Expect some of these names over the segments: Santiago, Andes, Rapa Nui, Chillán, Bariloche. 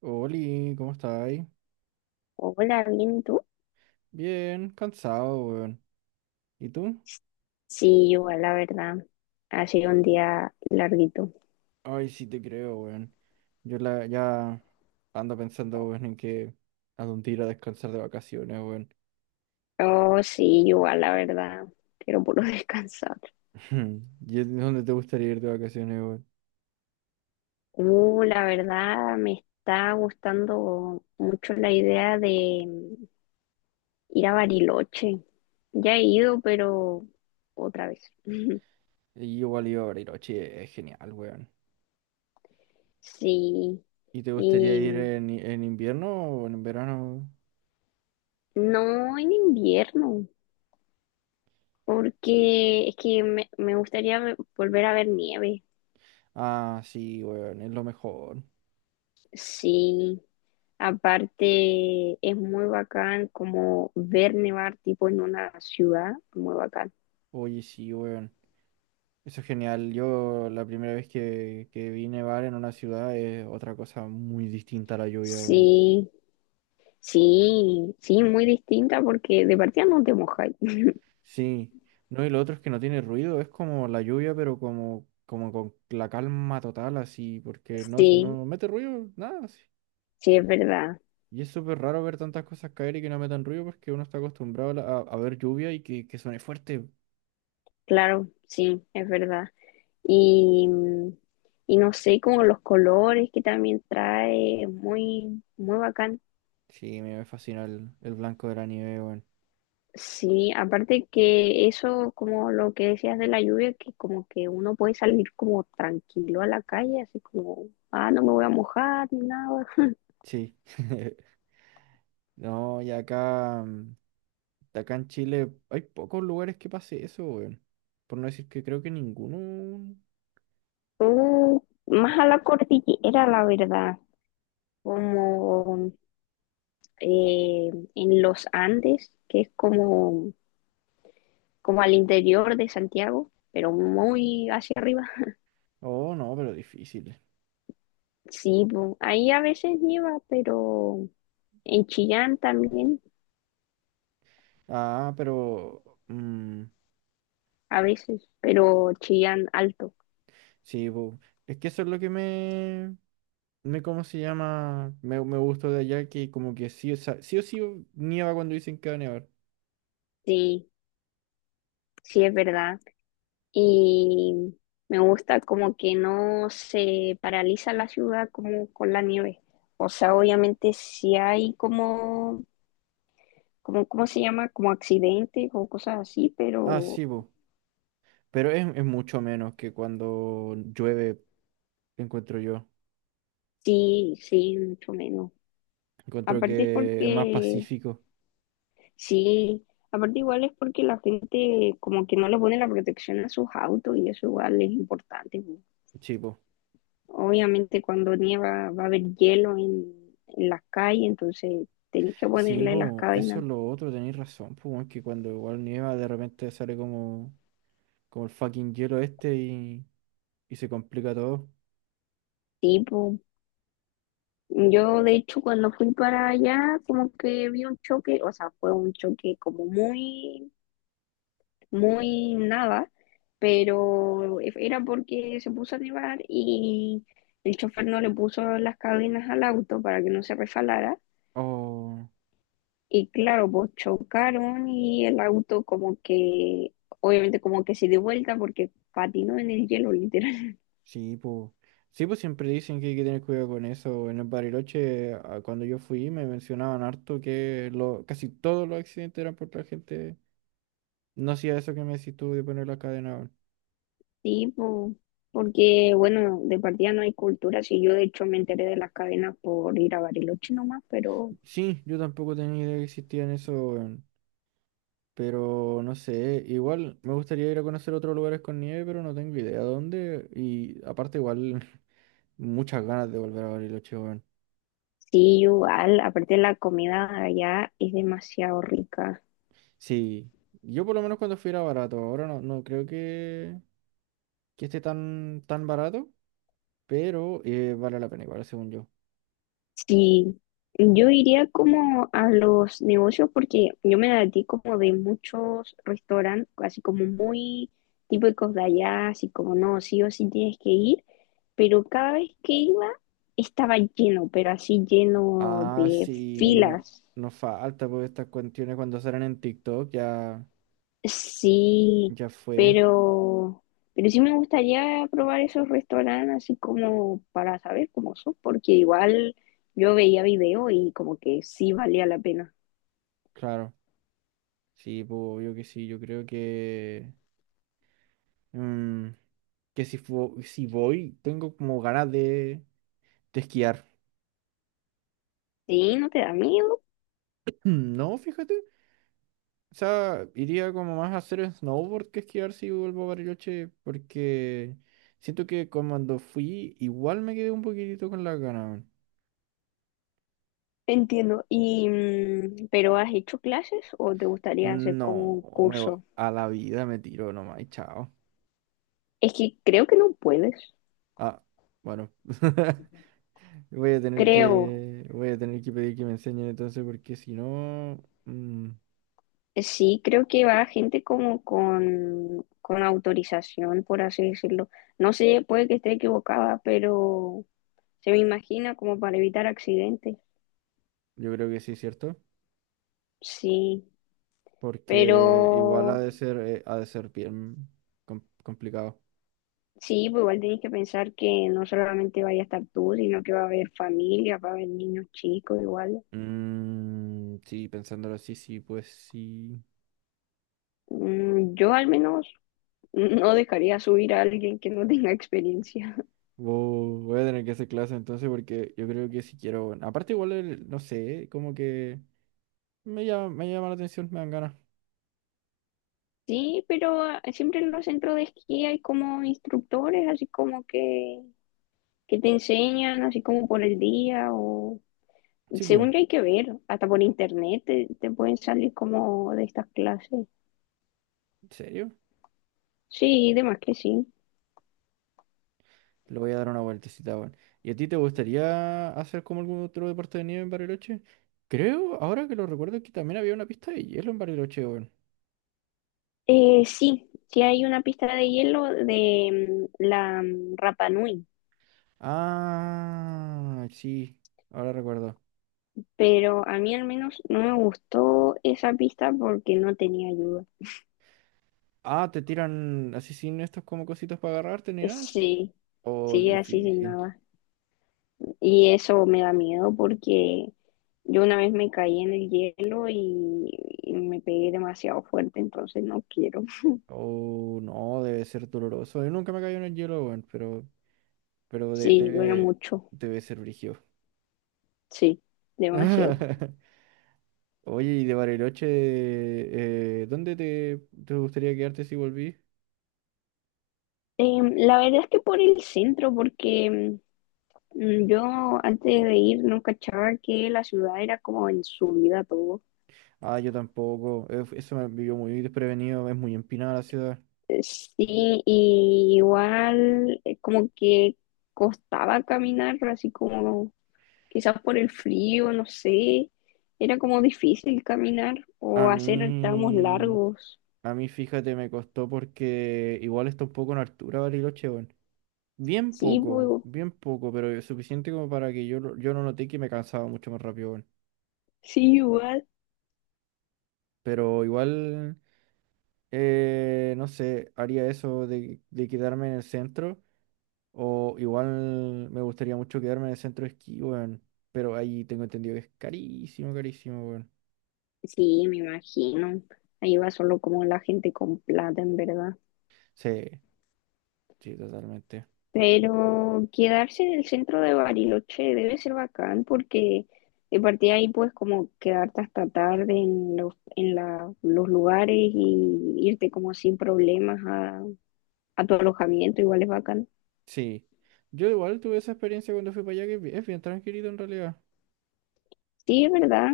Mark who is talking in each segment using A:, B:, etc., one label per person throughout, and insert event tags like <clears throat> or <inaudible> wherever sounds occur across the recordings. A: Oli, ¿cómo estáis?
B: Hola, bien, ¿y tú?
A: Bien, cansado, weón. ¿Y tú?
B: Sí, igual, la verdad. Ha sido un día larguito.
A: Ay, sí te creo, weón. Yo ya ando pensando, weón, en que a dónde ir a descansar de vacaciones, weón.
B: Oh, sí, igual, la verdad. Quiero puro <laughs> descansar.
A: <laughs> ¿Y dónde te gustaría ir de vacaciones, weón?
B: La verdad, me está gustando mucho la idea de ir a Bariloche. Ya he ido, pero otra vez. <laughs>
A: Y igual iba a Bariloche, es genial, weón.
B: Sí,
A: ¿Y te gustaría
B: y
A: ir en invierno o en verano?
B: no en invierno, porque es que me gustaría volver a ver nieve.
A: Ah, sí, weón, es lo mejor.
B: Sí. Aparte, es muy bacán como ver nevar tipo en una ciudad, muy bacán.
A: Oye, sí, weón. Eso es genial. Yo la primera vez que vi nevar en una ciudad es otra cosa muy distinta a la lluvia, weón.
B: Sí, sí, sí, muy distinta porque de partida no te mojáis.
A: Sí. No, y lo otro es que no tiene ruido, es como la lluvia, pero como con la calma total, así, porque no,
B: Sí,
A: no mete ruido, nada, así.
B: sí, es verdad,
A: Y es súper raro ver tantas cosas caer y que no metan ruido porque uno está acostumbrado a ver lluvia y que suene fuerte.
B: claro, sí, es verdad. Y, y no sé, como los colores que también trae, muy, muy bacán.
A: Sí, me fascina el blanco de la nieve, weón.
B: Sí, aparte que eso, como lo que decías de la lluvia, que como que uno puede salir como tranquilo a la calle, así como, ah, no me voy a mojar ni nada.
A: Sí. <laughs> No, y acá, acá en Chile hay pocos lugares que pase eso, weón. Por no decir que creo que ninguno.
B: O más a la cordillera, la verdad, como en los Andes, que es como, como al interior de Santiago, pero muy hacia arriba.
A: Oh, no, pero difícil.
B: Sí, po, ahí a veces nieva, pero en Chillán también,
A: Ah, pero. mm,
B: a veces, pero Chillán alto.
A: sí, po. Es que eso es lo que me. ¿Cómo se llama? Me gustó de allá que, como que sí, o sea, sí o sí nieva cuando dicen que va a nevar.
B: Sí. Sí, es verdad. Y me gusta como que no se paraliza la ciudad como con la nieve. O sea, obviamente si hay como, como, ¿cómo se llama? Como accidentes o cosas así,
A: Ah,
B: pero
A: sí, po. Pero es mucho menos que cuando llueve, encuentro yo.
B: sí, sí, mucho menos.
A: Encuentro
B: Aparte es
A: que es más
B: porque,
A: pacífico.
B: sí, aparte igual es porque la gente como que no le pone la protección a sus autos y eso igual es importante, pues.
A: Sí, po.
B: Obviamente cuando nieva va a haber hielo en las calles, entonces tenés que
A: Sí,
B: ponerle las
A: po, eso es
B: cadenas.
A: lo otro, tenéis razón, pues, weón, que cuando igual nieva de repente sale como el fucking hielo este y se complica todo.
B: Tipo, yo de hecho cuando fui para allá como que vi un choque, o sea, fue un choque como muy, muy nada, pero era porque se puso a nevar y el chofer no le puso las cadenas al auto para que no se refalara.
A: Oh,
B: Y claro, pues chocaron y el auto como que, obviamente como que se dio vuelta porque patinó en el hielo, <laughs> literal.
A: sí, pues. Sí, pues siempre dicen que hay que tener cuidado con eso. En el Bariloche, a- cuando yo fui, me mencionaban harto que lo, casi todos los accidentes eran porque la gente no hacía eso que me decís tú de poner la cadena. Weón.
B: Sí, po, porque bueno, de partida no hay cultura, sí, yo de hecho me enteré de las cadenas por ir a Bariloche nomás, pero
A: Sí, yo tampoco tenía idea que existían eso. Pero no sé, igual me gustaría ir a conocer otros lugares con nieve, pero no tengo idea dónde. Y aparte igual <laughs> muchas ganas de volver a Bariloche, weón.
B: sí, igual, aparte la comida allá es demasiado rica.
A: Sí, yo por lo menos cuando fui era barato, ahora no, no creo que esté tan barato, pero vale la pena igual, según yo.
B: Sí, yo iría como a los negocios porque yo me ti como de muchos restaurantes, así como muy típicos de allá, así como no, sí o sí tienes que ir, pero cada vez que iba estaba lleno, pero así lleno
A: Ah,
B: de
A: sí, no,
B: filas.
A: no falta, porque estas cuestiones cuando salen en TikTok ya,
B: Sí,
A: ya fue,
B: pero, pero sí me gustaría probar esos restaurantes así como para saber cómo son, porque igual yo veía video y como que sí valía la pena.
A: claro. Sí, pues obvio que sí, yo creo que... mm, que si voy, tengo como ganas de esquiar.
B: Sí, no te da miedo.
A: <clears throat> Mm, no, fíjate. O sea, iría como más a hacer snowboard que esquiar si vuelvo a Bariloche, porque siento que cuando fui, igual me quedé un poquitito con las ganas.
B: Entiendo. Y, ¿pero has hecho clases o te gustaría
A: Weón.
B: hacer como
A: No,
B: un
A: me, vo-
B: curso?
A: a la vida me tiro nomás y chao.
B: Es que creo que no puedes.
A: Ah, bueno. <laughs> Voy a tener
B: Creo.
A: que, voy a tener que pedir que me enseñen entonces, porque si no,
B: Sí, creo que va gente como con autorización, por así decirlo. No sé, puede que esté equivocada, pero se me imagina como para evitar accidentes.
A: yo creo que sí, ¿cierto?
B: Sí, pero
A: Porque igual ha de ser bien complicado.
B: sí, pues igual tienes que pensar que no solamente vaya a estar tú, sino que va a haber familia, va a haber niños chicos igual.
A: Mm, sí, pensándolo así, sí, pues sí.
B: Yo al menos no dejaría subir a alguien que no tenga experiencia. <laughs>
A: Vo- voy a tener que hacer clase entonces porque yo creo que si quiero... bueno, aparte igual, el- no sé, como que me llama la atención, me dan ganas.
B: Sí, pero ah, siempre en los centros de esquí hay como instructores, así como que te enseñan, así como por el día, o
A: Sí, pum.
B: según yo hay que ver, hasta por internet te pueden salir como de estas clases.
A: ¿En serio?
B: Sí, de más que sí.
A: Le voy a dar una vueltecita, weón. ¿Y a ti te gustaría hacer como algún otro deporte de nieve en Bariloche? Creo, ahora que lo recuerdo, que también había una pista de hielo en Bariloche, weón.
B: Sí, sí hay una pista de hielo de la Rapa Nui,
A: Ah, sí, ahora recuerdo.
B: pero a mí al menos no me gustó esa pista porque no tenía ayuda.
A: Ah, te tiran así sin estos como cositos para agarrarte ni nada, ¿así?
B: Sí,
A: Oh,
B: sí, así sin
A: difícil.
B: nada. Y eso me da miedo porque yo una vez me caí en el hielo y me pegué demasiado fuerte, entonces no quiero.
A: Oh, no, debe ser doloroso. Yo nunca me caí en el hielo, weón, pero, pero de-
B: Sí, duele
A: debe,
B: mucho,
A: debe ser brígido.
B: sí, demasiado.
A: <laughs> Oye, y de Bariloche, ¿dónde te gustaría quedarte si volví?
B: Em, la verdad es que por el centro, porque yo antes de ir no cachaba que la ciudad era como en subida todo.
A: Ah, yo tampoco. Eso me vivió muy desprevenido, es muy empinada la ciudad.
B: Sí, y igual como que costaba caminar, así como quizás por el frío, no sé, era como difícil caminar
A: A
B: o hacer tramos
A: mí.
B: largos.
A: A mí, fíjate, me costó porque igual está un poco en altura Bariloche, weón.
B: Sí, pues,
A: Bien poco, pero suficiente como para que yo no noté que me cansaba mucho más rápido, weón.
B: sí, igual.
A: Pero igual, no sé, haría eso de quedarme en el centro. O igual me gustaría mucho quedarme en el centro de esquí, weón. Pero ahí tengo entendido que es carísimo, carísimo, weón.
B: Sí, me imagino. Ahí va solo como la gente con plata, en verdad.
A: Sí, sí, totalmente.
B: Pero quedarse en el centro de Bariloche debe ser bacán porque de partida ahí puedes como quedarte hasta tarde en los, en los lugares y irte como sin problemas a tu alojamiento, igual es bacán.
A: Sí. Yo igual tuve esa experiencia cuando fui para allá, que es bien tranquilito en realidad.
B: Sí, es verdad.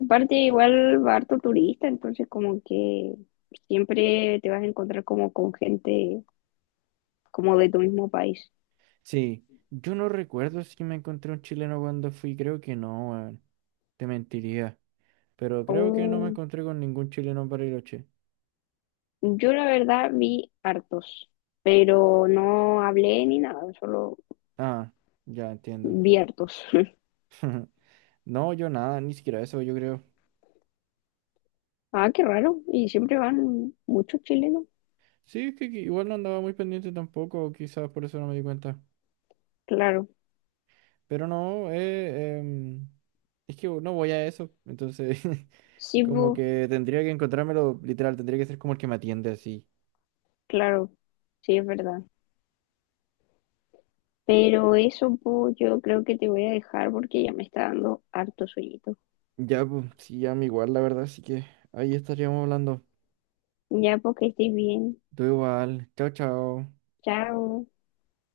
B: Aparte, igual va harto turista, entonces como que siempre te vas a encontrar como con gente como de tu mismo país.
A: Sí, yo no recuerdo si me encontré un chileno cuando fui, creo que no, weón. Te mentiría. Pero creo que no me
B: Oh,
A: encontré con ningún chileno en Bariloche.
B: yo la verdad vi hartos, pero no hablé ni nada, solo
A: Ah, ya entiendo.
B: vi hartos. <laughs>
A: <laughs> No, yo nada, ni siquiera eso, yo creo.
B: Ah, qué raro. Y siempre van muchos chilenos.
A: Sí, es que igual no andaba muy pendiente tampoco, quizás por eso no me di cuenta.
B: Claro,
A: Pero no, es que no voy a eso, entonces <laughs>
B: sí,
A: como
B: pues,
A: que tendría que encontrármelo, literal, tendría que ser como el que me atiende así.
B: claro, sí, es verdad. Pero eso, pues, yo creo que te voy a dejar porque ya me está dando harto sueñito.
A: Ya, pues, sí, ya me igual, la verdad, así que ahí estaríamos hablando.
B: Ya, porque estés bien.
A: Tú igual. Chao, chao.
B: Chao.